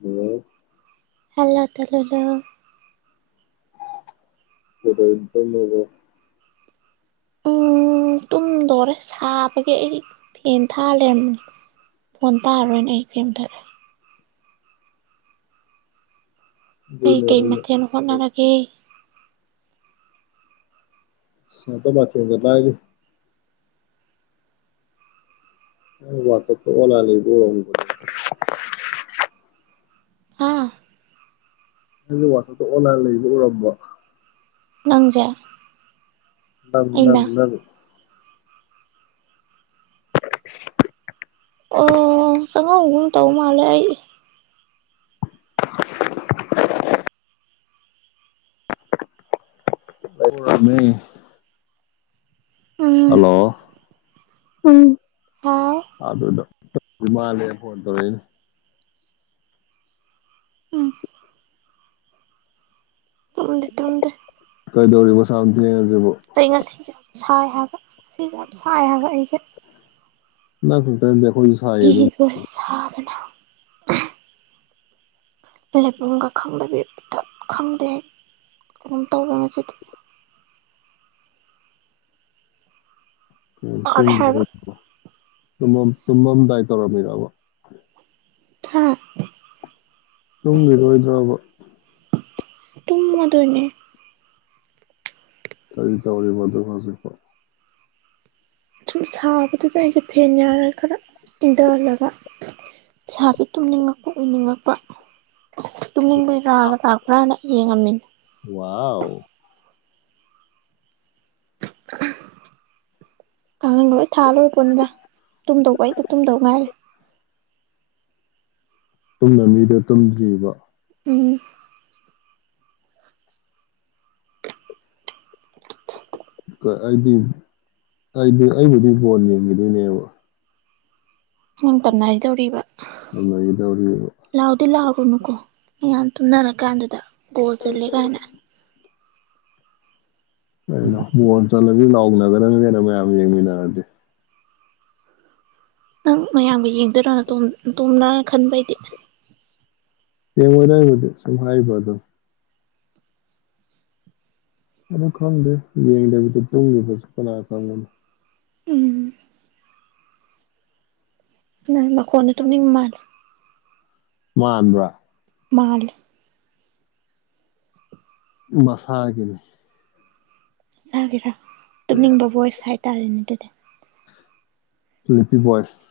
ꯍ ꯍꯜꯂꯥ ꯇꯔꯅ ꯑꯗ ꯏꯇꯣ ꯃꯕ ꯁꯨꯝꯗꯣꯔꯦ ꯁꯥꯕꯒꯤ ꯑꯩ ꯊꯦꯟ ꯊꯥ ꯂꯩꯔꯝꯕ ꯐꯣꯟ ꯇꯥꯔꯣꯏꯅ ꯑꯩ ꯐꯦꯝꯊꯔꯦ ꯀ ꯑꯗꯨꯅꯦ ꯀꯩ ꯑꯩꯅ ꯃꯊꯦꯜ ꯍꯣꯠꯅꯔꯒꯦ ꯁꯇꯤ ꯂꯑꯗꯤ ꯋꯥꯁ ꯋꯥꯂ ꯂꯩꯕ ꯑꯥ ꯅꯒꯤ ꯋꯥꯁꯇ ꯑꯣꯂꯥꯏꯟ ꯂꯩꯕ ꯎꯔꯝꯕ ꯂꯪꯖꯔ ꯅꯪ ꯅꯅꯤ [unintelligible] ꯑꯣ ꯁꯒꯣꯒꯨꯝ ꯇꯧ ꯃꯥꯂ [unintelligible] ꯎ ꯎꯝ ꯑꯗꯗ ꯇ ꯃꯥ ꯂꯩ ꯐꯣꯟ ꯇꯧ ꯎꯝ ꯎ ꯇ ꯎꯗ ꯀꯩꯗꯧꯔꯤꯕꯁꯝ ꯊ ꯑꯩ ꯉꯁꯤ ꯁꯥꯏ ꯍꯥꯏꯕ ꯁꯤꯁꯦ ꯌꯥꯝ ꯁꯥꯏ ꯍꯥꯏꯕ ꯑꯩꯁꯦ ꯈꯨꯝ ꯐꯈꯣꯁꯥꯏ ꯑꯗꯨ ꯁꯅ ꯂꯩꯐꯝꯒ ꯈꯪꯗꯕꯤ ꯈꯪꯗꯦ ꯑꯗꯨꯝ ꯇꯧꯕ ꯉꯁꯤꯗꯤ ꯋꯥꯔꯦ ꯇꯨꯡ ꯍꯥꯏꯕ ꯂꯩꯣ ꯇꯨꯝ ꯇꯨꯝꯃꯝꯗꯥꯏ ꯇꯧꯔꯝꯃꯤꯔꯕ ꯍꯥꯥ ꯇꯨꯡꯈꯤꯔꯣꯏꯗ꯭ꯔꯕ ꯇꯨꯡꯃꯗꯅꯦ ꯇꯔ ꯇꯔꯕꯗ ꯐꯁꯤꯦ ꯄ ꯁꯨꯝ ꯁꯥꯕꯗꯨꯗ ꯑꯩꯁꯦ ꯐꯦꯟ ꯌꯥꯔꯒ ꯈꯔ ꯏꯟꯊꯍꯜꯂꯒꯁꯥꯁꯦ ꯇꯨꯝꯅꯤꯡꯉꯛꯄ ꯎꯅꯤꯡꯉꯛꯄ ꯇꯨꯡꯅꯤꯡꯕꯔꯥꯑꯒ ꯂꯥꯛꯄ꯭ꯔꯥꯅ ꯌꯦꯡꯉꯝꯃꯤꯅ ꯋꯥꯎ ꯀꯥꯡꯉꯪ ꯂ ꯂꯣꯏ ꯊꯥ ꯂꯣꯏꯔ ꯄꯣꯠꯅꯤꯗ ꯇꯨꯝꯗꯧꯕ ꯑꯩꯗ ꯇꯨꯝꯗꯧ ꯉꯥꯏꯔꯦ ꯇꯨꯝꯅ ꯃꯤꯗ ꯇꯨꯝꯗ꯭ꯔꯤꯕ ꯎꯝ [unintelligible] ꯑꯩꯗꯤ ꯑꯩꯗꯤ ꯑꯩꯕꯨꯗꯤ ꯕꯣꯟ ꯌꯦꯡꯈꯤꯗꯣꯏꯅꯦꯕ ꯅꯤꯡꯇꯝꯅ ꯍꯥꯏꯗꯧꯔꯤꯕ ꯅ ꯏꯗꯧꯔꯤ ꯀꯅꯨꯀꯣ ꯑꯩ ꯌꯥꯝ ꯇꯨꯝꯅꯔ ꯀꯥꯟꯗꯨꯗ ꯣꯜꯆꯂꯦ ꯀꯅ ꯀ ꯕꯣꯟ ꯆꯠꯂꯅꯤ ꯂꯥꯎꯅꯒ꯭ꯔꯅꯤ ꯀꯩꯅꯣ ꯃꯌꯥꯝ ꯌꯦꯡꯃꯤꯟꯅꯔꯗꯤ ꯅꯪ ꯃꯌꯥꯝꯕꯨ ꯌꯦꯡꯗꯣꯏꯔ ꯑꯣꯝꯅ ꯈꯟꯕꯩꯗꯤ ꯃ ꯁꯐ ꯍꯥꯏꯕꯗ ꯑꯗꯨ ꯈꯪꯗꯦ ꯌꯦꯡꯗꯕꯗ ꯇꯨꯡꯂꯤꯕꯁꯨ ꯀꯅꯥ ꯈꯪꯒꯅꯤ ꯎ ꯅ ꯀꯣꯟꯠꯇꯅꯤ ꯃꯥꯔ ꯃꯥꯟꯕ꯭ꯔꯥ ꯃꯥꯜ ꯃꯁꯥꯒꯤꯅꯤ ꯆꯔ ꯇꯨꯝꯅꯤꯡꯕ ꯚꯣꯏꯁ ꯍꯥꯏꯇꯥꯔꯦꯅꯦ ꯑꯗꯨꯗꯤ ꯁꯂꯤꯄꯤꯤ ꯣꯏꯁ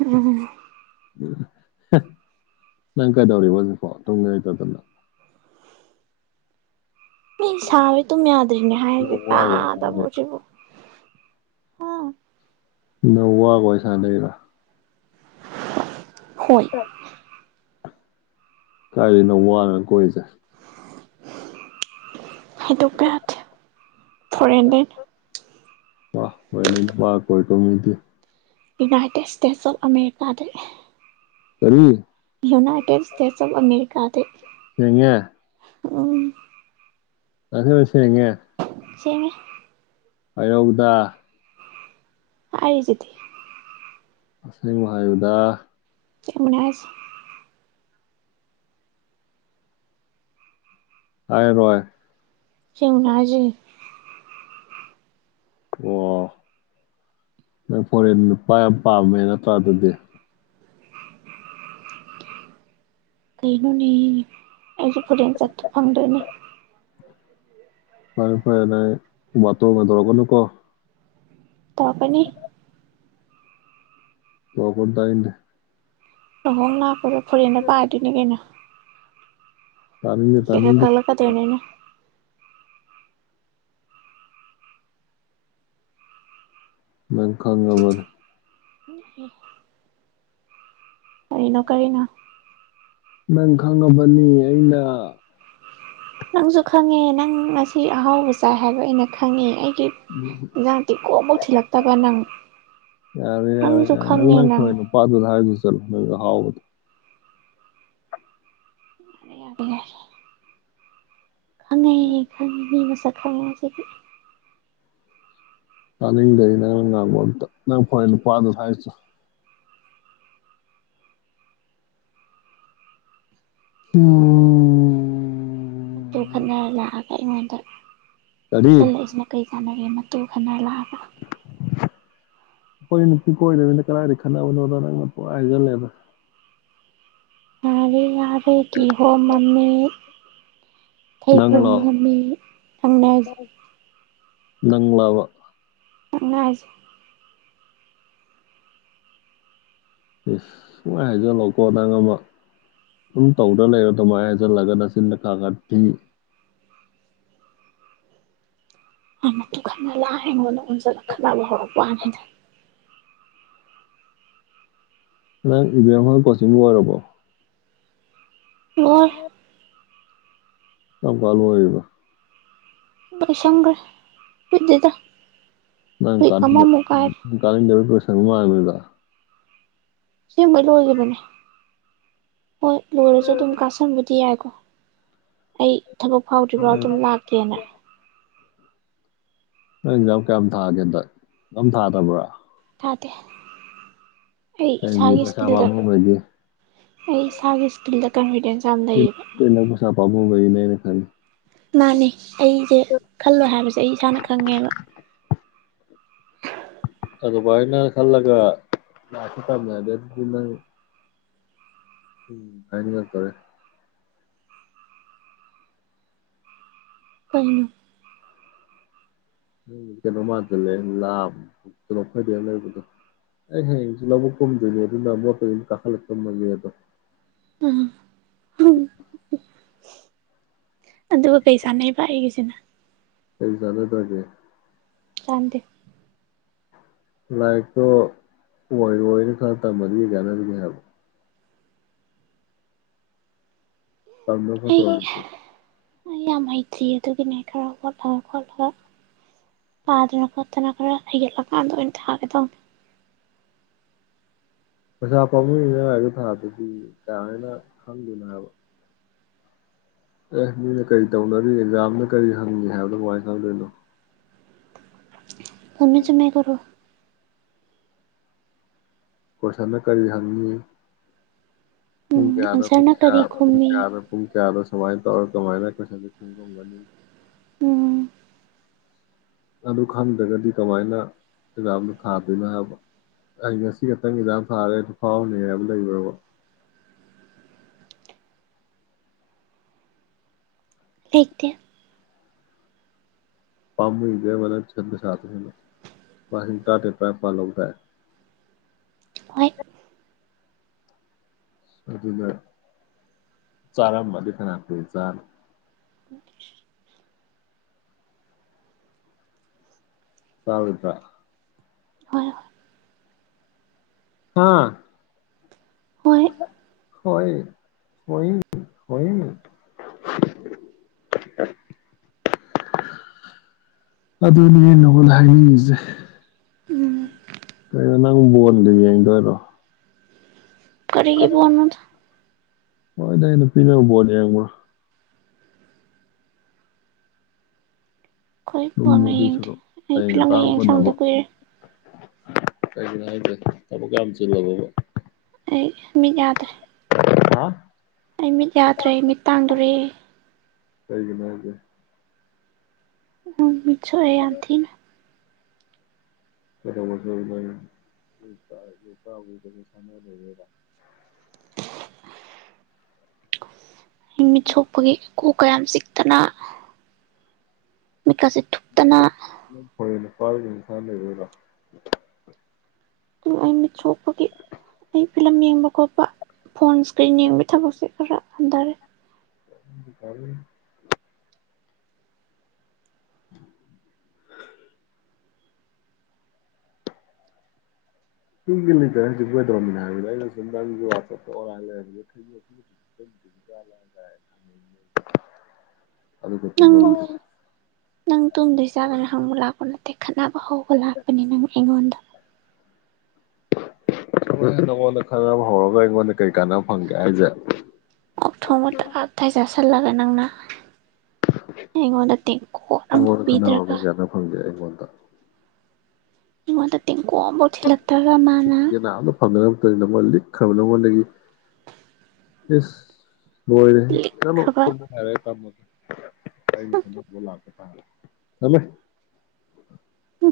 ꯎꯝ ꯅꯪ ꯀꯩꯗꯧꯔꯤꯕ ꯍꯧꯖꯤꯛꯐꯣ ꯇꯨꯡꯗ ꯂꯩꯇꯗꯅ ꯅ ꯁꯕ ꯇ ꯃꯗ ꯑꯗꯨꯔꯤꯅ ꯍꯥꯏꯒ ꯇ ꯅꯋꯥꯒ ꯋꯥꯔꯤ ꯁꯥꯟꯅ ꯂꯩꯔꯣ ꯇꯕꯨꯁꯤꯕꯨ ꯍ ꯅꯧꯋꯥ ꯀꯣꯏꯁ ꯂꯩꯩꯔ ꯍꯣꯏ ꯀꯥꯏꯔꯤꯅ ꯋꯥꯅ ꯀꯣꯏꯁꯦ [unintelligible] ꯍꯇ ꯄꯔꯠ ꯐꯣꯔ ꯍꯦꯟꯗ꯭ꯔꯦꯠ ꯋꯥ ꯑꯣꯏ ꯋꯥ ꯀꯣꯏ ꯇꯃꯤꯗꯤ ꯌꯨꯅꯥꯏꯇꯦꯠ ꯁꯇꯦꯠꯁ ꯑꯣꯐ ꯑ ꯑꯃꯦꯔꯤꯀꯗ ꯀꯔꯤ ꯌꯨꯅꯥꯏꯇꯦꯠ ꯁꯇꯦꯠꯁ ꯑꯣꯐ ꯑꯃꯦꯔꯤꯀꯥꯗ ꯁꯤꯉ ꯎꯝ ꯑꯗꯨ ꯁꯦꯡꯉꯦ ꯁꯁꯦꯉꯦ ꯍꯥꯏꯔꯛꯎꯗ ꯍꯥꯏꯔꯤꯖꯤꯗꯤ ꯑꯁꯦꯡꯕ ꯍꯥꯏꯌꯨꯗ ꯑꯁꯦꯡꯕꯅꯦ ꯍꯥꯏꯁꯤ ꯍꯥꯏꯔꯣꯏ ꯁꯦꯡꯕꯅꯦ ꯍꯥꯌꯖꯦ ꯑꯣ ꯅꯪ ꯐꯣꯔꯦꯟ ꯅꯨꯄꯥ ꯌꯥꯝ ꯄꯥꯝꯃꯦ ꯅꯠꯇ꯭ꯔꯥ ꯑꯗꯨꯗꯤ ꯀꯩꯅꯣꯅꯦ ꯑꯩꯁꯨ ꯐꯣꯔꯦꯟ ꯆꯠꯇ ꯐꯪꯗ꯭ꯔꯣꯏꯅꯤ ꯐꯔꯦ ꯐꯔꯦ ꯅꯪ ꯕꯥꯇꯣꯟ ꯒꯥ ꯇꯧꯔꯛꯀꯅꯨꯀꯣ ꯇꯧꯔꯛꯀꯥꯅꯤ ꯇꯧꯔꯛꯀꯅꯨ ꯇꯅꯤꯡꯗꯦ ꯂꯨꯍꯣꯡ ꯂꯛꯄꯗꯥ ꯐꯣꯔꯦꯟꯗ ꯄꯥꯏꯗꯣꯏꯅꯤ ꯀꯩꯅꯣ ꯇꯥꯅꯤꯡꯗꯦ ꯊꯀꯦꯠ ꯀ ꯇꯥꯅꯤꯡꯗꯦ ꯀꯛꯂꯛꯀꯗꯣꯏꯅꯦ ꯑꯩꯅꯥ ꯅꯪ ꯈꯪꯉꯥꯕꯅꯦ ꯎ ꯀꯔꯤꯅꯣ ꯀꯔꯤꯅꯣ ꯅꯪ ꯈꯪꯉꯕꯅꯤ ꯑꯩꯅ ꯅꯪꯁꯨ ꯈꯪꯉꯦ ꯅꯪ ꯉꯁꯤ ꯑꯍꯥꯎꯕ ꯆꯥꯏ ꯍꯥꯏꯕ ꯑꯩꯅ ꯈꯪꯉꯦ ꯑꯩ ꯑꯦꯟꯖꯡ ꯇꯤꯡꯀꯣꯠ ꯑꯝꯐꯧ ꯊꯤꯜꯂꯛꯇꯕ ꯅꯪ ꯌꯥꯔꯦ ꯅꯪꯁꯨ ꯈꯪꯉꯦ ꯅꯪ ꯆꯠꯂꯨ ꯑꯍꯎꯕꯗꯣ [unintelligible] ꯈꯪꯉꯦ ꯈꯪꯉꯦ [unintelligible] ꯈꯪꯉꯦ ꯉꯥꯁꯤꯗꯤ ꯇꯥꯅꯤꯡꯗꯦ ꯅꯪ ꯅꯪ ꯐꯣꯏ ꯄꯗ ꯍꯥꯏꯥꯏ [unintelligible] ꯃꯇꯨ ꯈꯠꯅꯔ ꯂꯥꯛꯑꯒ ꯑꯩꯉꯣꯟꯗ ꯀꯔꯤ ꯁꯜꯂꯛꯏꯁꯤꯅ ꯀꯔꯤ ꯀꯥꯟꯅꯔꯤꯅ ꯅꯥꯇꯨ ꯈꯠꯅꯔꯥ ꯂꯥꯛ ꯑꯩꯈꯣꯏ ꯅꯨꯄꯤ ꯀꯣꯏꯗꯕꯅꯤꯅ ꯀꯥꯏꯗꯩꯩ ꯈꯠꯅꯕꯅꯣꯗ ꯅꯪꯅ ꯄꯪꯍꯥꯏ ꯍꯥꯏꯖꯜꯂꯦꯗꯥ ꯌꯥꯔꯦ ꯌꯥꯔꯦ ꯀꯤꯍꯣꯝ ꯃꯃꯤꯠ ꯊꯩꯕꯣꯡ ꯅꯪꯂꯣ ꯃꯥꯃꯤꯠ ꯈꯪꯅꯔꯁꯤ ꯅꯪꯂꯕ ꯅꯪꯅꯦ ꯍꯥꯌꯁꯤ ꯏꯁ ꯄꯨꯡꯍꯥꯏ ꯍꯥꯏꯖꯜꯂꯣꯀꯣ ꯅꯪ ꯑꯃ ꯑꯗꯨꯝ ꯇꯧꯗꯅ ꯂꯩꯔ ꯑꯗꯨꯃꯥꯏꯅ ꯍꯥꯏꯖꯤꯜꯂꯒ ꯅꯆꯤꯟꯗ ꯈꯥ ꯈꯔ ꯊꯤ ꯃꯥꯏ ꯃꯇꯨ ꯀꯥꯏꯅꯔꯥ ꯂꯛ ꯑꯩꯉꯣꯟꯗꯥ ꯑꯣꯟꯖꯜꯂꯥ ꯈꯠꯅꯕꯥ ꯍꯧ ꯄꯅꯤꯗ ꯏꯕꯤ ꯍ ꯄꯤꯡꯝꯕꯒ ꯔꯔꯕꯣ ꯚꯣꯔ ꯆꯝ ꯀꯜ ꯑꯣꯏ ꯑꯣꯏꯔꯤꯕ ꯩꯁꯪ꯭ꯔ ꯖꯗꯕ ꯅꯪ ꯀ ꯀ ꯁꯪꯃꯥꯟ ꯃꯒ ꯁꯤꯕ ꯂ ꯑꯣꯏꯖꯕꯅꯦ ꯍꯣꯏ ꯂꯣꯏꯔꯁꯨ ꯑꯗꯨꯝ ꯀꯥꯁꯟꯕ ꯌꯥꯔꯀꯣ ꯑꯩ ꯊꯕꯛ ꯐꯥꯎꯗ꯭ꯔꯤꯕꯥ ꯅꯪ ꯑꯗꯨꯝ ꯂꯥꯛꯀꯦꯅ ꯅꯪ ꯑꯦꯖꯥꯝ ꯀꯌꯥꯝ ꯊꯥꯒꯦ ꯍꯟꯗꯛ ꯌꯥꯝ ꯊꯥꯗꯕ꯭ꯔꯥ ꯌꯥꯗꯦ ꯀꯒꯤ ꯄꯁꯥꯕ ꯃꯕꯒꯤ ꯁꯒꯤ ꯁ꯭ꯀꯤꯜ ꯗꯀꯔꯗꯅ ꯑꯧꯅ ꯅꯪ ꯄꯩꯁꯥ ꯄꯥꯃꯨꯕꯩꯅ‌ꯦ ꯈ [unintelligible] ꯃꯥꯅꯦ ꯑꯩꯁꯦ ꯈꯜꯂꯣꯏ ꯍꯥꯏꯕꯁꯦ ꯑꯩ ꯏꯁꯥꯅ ꯈꯪꯉꯦꯕ ꯑꯗꯨ ꯃꯥꯏꯅ ꯈꯜꯂꯒ ꯂꯥꯛꯈꯤ ꯇꯝꯃꯦ ꯑꯗꯨꯗꯗꯤ ꯅꯪ ꯎꯝ ꯍꯥꯏꯅꯤꯉꯛꯇ‌ꯣꯔꯦ ꯨꯀꯩꯅ‌ꯣ ꯀꯩꯅꯣ ꯃꯥꯟꯁꯤꯜꯂꯦ ꯂ ꯀꯩꯅꯣ ꯐꯗ ꯂꯩꯕꯗꯣ ꯑꯩ ꯍꯌꯦꯡꯁꯨ ꯂꯧꯕꯨꯛ ꯀꯨꯝꯗꯣꯏꯅꯦ ꯑꯗꯨꯅ ꯃꯣꯠꯇ ꯀꯥꯈꯠꯂ ꯇꯨꯝꯃꯅꯤ ꯑꯗꯣ ꯎꯝ ꯑꯗꯨꯒ ꯀꯩ ꯆꯥꯟꯅꯩꯕ ꯑꯩꯒꯤꯁꯤꯅ ꯐ ꯆꯗꯗꯒꯦ [unintelligible] ꯀꯥꯟꯗ‌ꯦ ꯂꯥꯏꯔꯤꯛꯇꯣ ꯑꯣꯏꯔ‌ꯣꯏꯅ ꯈꯜꯂ ꯇꯝꯃꯗꯤꯗꯤ ꯀꯩ ꯀꯥꯟꯅꯔꯤꯒꯦ ꯍꯥꯏꯕ ꯇꯝꯕ [unintelligible] ꯑꯩ ꯑꯣꯏ ꯑꯩ ꯌꯥꯝ ꯍꯩꯇ꯭ꯔꯤ ꯑꯗꯨꯒꯤꯅꯦ ꯈꯔ ꯍꯣꯠꯂ ꯈꯣꯠꯂ ꯄꯥꯗꯅ ꯇꯅꯥ ꯈꯔ ꯍꯩꯒꯠꯂꯀꯥꯟꯗ ꯑꯣꯏꯅ ꯊꯥꯒ‌ꯦ ꯇꯧꯅ‌ꯦ ꯄꯩꯁꯥ ꯄꯥꯃꯨꯏꯅꯤꯅ ꯍꯥꯏꯒꯤ ꯊꯥꯗꯔꯗꯤ ꯀꯃꯥꯏꯅ ꯈꯪꯗꯣꯏꯅꯣ ꯍꯥꯏꯕ ꯑꯦ ꯃꯤꯅ ꯀꯔꯤ ꯇꯧꯅꯔꯤ ꯑꯦꯛꯖꯥꯝꯅ ꯀꯔꯤ ꯍꯪꯉꯤ ꯍꯥꯏꯕꯗꯣ ꯀꯃꯥꯏꯅ ꯈꯪꯗꯣꯏꯅꯣ ꯆꯨꯝꯃ‌ꯦ ꯆꯨꯝꯃ‌ꯦ ꯗꯨꯕꯨ ꯀꯣꯏꯁꯟꯗ ꯀꯔꯤ ꯍꯪꯉꯤ ꯄꯨꯡ ꯎꯝ ꯀꯌꯥꯗꯣ ꯄꯨꯡ ꯑꯟꯁꯔꯅ ꯀꯌꯥ ꯀꯔꯤ ꯄꯨꯡ ꯈꯨꯝꯃꯤ ꯀꯌꯥꯗ ꯐꯨꯡ ꯀꯌꯥꯗ ꯀꯃꯥꯏꯅ ꯇꯧꯔꯒ ꯀꯃꯥꯏꯅ ꯀ‌ꯣꯏꯁꯟꯁꯤ ꯈꯨꯝꯒꯅꯤ ꯎꯝ ꯑꯗꯨ ꯈꯪꯗ꯭ꯔꯒꯗꯤ ꯀꯃꯥꯏꯅ ꯑꯦꯛꯖꯥꯝꯗꯣ ꯊꯥꯗꯣꯏꯅꯣ ꯍꯥꯏꯕ ꯑꯩ ꯉꯁꯤ ꯈꯛꯇꯪ ꯑꯦꯛꯖꯥꯝ ꯊꯥꯔꯦ ꯑꯗꯨ ꯐꯥꯎꯔꯅꯤ ꯍꯥꯏꯕ ꯂꯩꯕ꯭ꯔꯕ ꯂꯩꯇ‌ꯦ ꯄꯥꯝꯃꯨꯗꯔꯕ ꯅꯪ ꯇꯨꯏꯁꯟ ꯄꯩꯁꯥꯗꯨꯅ ꯍ‌ꯦꯟꯅ ꯂꯤꯁꯤꯡ ꯇꯔꯥꯇꯔ‌ꯦꯠ ꯇꯔꯥꯅꯤꯄꯥꯟ ꯂꯧꯗꯥꯏ ꯍ‌ꯣꯏ ꯑꯗꯨꯅ ꯆꯥꯔꯝꯕꯅ ꯐꯅꯌꯝ ꯆꯥꯅꯤ ꯆꯥꯔ‌ꯣꯏꯇ꯭ꯔ ꯍꯣꯏ ꯍꯥꯥ ꯍꯣꯏ ꯍ‌ꯣꯏ ꯍ‌ꯣꯏ ꯍ‌ꯣꯏ [unintelligible] ꯑꯗꯨꯅꯤ ꯑꯩꯅ ꯅꯪꯉ‌ꯣꯟꯗ ꯍꯥꯏꯅꯤꯡꯉꯤꯁꯤ ꯎꯝ ꯀꯩꯅꯣ ꯅꯪ ꯕꯣꯟꯗ ꯌꯦꯡꯗꯣꯏꯔꯣ ꯀꯔꯤꯒꯤ ꯕ‌ꯣꯟꯅꯣꯗ ꯍ‌ꯣꯏꯗ ꯅꯨꯄꯤꯅꯕꯨ ꯕ‌ꯣꯜ ꯌ‌ꯦꯡꯕꯔ ꯍꯣꯏ ꯐ‌ꯣꯟꯒ ꯇꯨꯝꯕꯗꯨꯏ ꯌꯦꯡꯗ‌ꯦ ꯁꯔꯨꯛ ꯑꯩ ꯑꯌꯨꯛ ꯉꯟꯇꯥ ꯐꯤꯂꯝꯒ ꯌꯦꯡ ꯍꯧꯒꯠꯅꯕ ꯁꯪꯗ‌ꯦ ꯀꯨꯏꯔꯦ ꯀꯩꯒꯤꯅꯣ ꯍꯥꯏꯗꯦ ꯊꯕꯛꯀ ꯌꯥꯝ ꯆꯤꯜꯂꯕ‌ꯣꯕ ꯑꯩ ꯃꯤꯠ ꯌꯥꯗ꯭ꯔꯦ ꯍꯥ ꯑꯩ ꯃꯤꯠ ꯌꯥꯗ꯭ꯔꯦ ꯃꯤꯠ ꯇꯥꯡꯗꯣꯔꯦ ꯀꯩꯒꯤꯅ ꯍꯥꯏꯦ ꯎꯝ ꯆꯑꯟ ꯊ ꯩꯅ ꯂꯩ ꯃꯤꯠ ꯁꯣꯛꯄꯒꯤ ꯏꯀꯨ ꯀꯌꯥꯝ ꯆꯤꯛꯇꯅ ꯃꯈꯀꯁꯤꯦ ꯊꯨꯞꯇꯅ ꯄꯁ ꯂꯩꯗ ꯑꯩ ꯃꯤꯠ ꯁꯣꯛꯄꯒꯤ ꯑꯩ ꯐꯤꯂꯝ ꯌꯦꯡꯕ ꯈꯣꯠꯄ ꯐꯣꯟ ꯏꯁꯀ꯭ꯔꯤꯟ ꯌꯦꯡꯕꯒꯤ ꯊꯕꯛꯁꯦ ꯈꯔ ꯍꯟꯊꯔꯦ ꯀ [unintelligible] ꯒꯤꯇ ꯍꯧꯖꯤ ꯑꯣꯏꯗꯧꯅꯤꯅ ꯍꯥꯏꯕꯗ ꯑꯩꯅ ꯁ ꯅꯪ ꯅꯪ ꯇꯣꯗꯩ ꯆꯥꯒꯅꯤ ꯍꯪꯕ ꯂꯥꯛꯄꯅꯦ ꯗ ꯈꯅꯅꯕ ꯍꯧ ꯑꯣꯂꯥꯛꯞꯄꯅꯤꯅꯪ ꯑꯩꯉꯣꯟꯗ ꯍ ꯅꯪꯉꯣꯟꯗ ꯈꯟꯅꯕ ꯍꯧꯔꯒ ꯑꯩꯉꯣꯟꯗ ꯀꯩ ꯀꯥꯟꯅꯕ ꯐꯪꯒꯦ ꯍꯥꯏꯁꯦ ꯆꯜ ꯂꯒ ꯑꯪꯅ ꯑꯩꯉꯣꯟꯗ ꯇꯦꯡꯀꯣꯠ ꯑꯃꯐꯥꯎ ꯄꯤꯗ꯭ꯔꯒ ꯣꯗ ꯏꯉꯗ ꯇꯦꯡ ꯀꯣꯃ ꯊꯤ ꯇꯥ ꯃꯥꯅ ꯐꯪꯅ ꯃꯇꯝꯗꯤ ꯅꯉꯣꯟꯗ ꯂꯤꯛꯈ꯭ꯔꯕ ꯅꯉꯣꯟꯗꯒꯤ ꯏ ꯍꯣꯏꯔ ꯂꯤꯛꯈ꯭ꯔꯕ ꯌꯥꯝꯔꯦ ꯇꯃ ꯀ ꯊꯗ ꯣꯂꯒ ꯀꯃꯦꯃꯦ ꯇ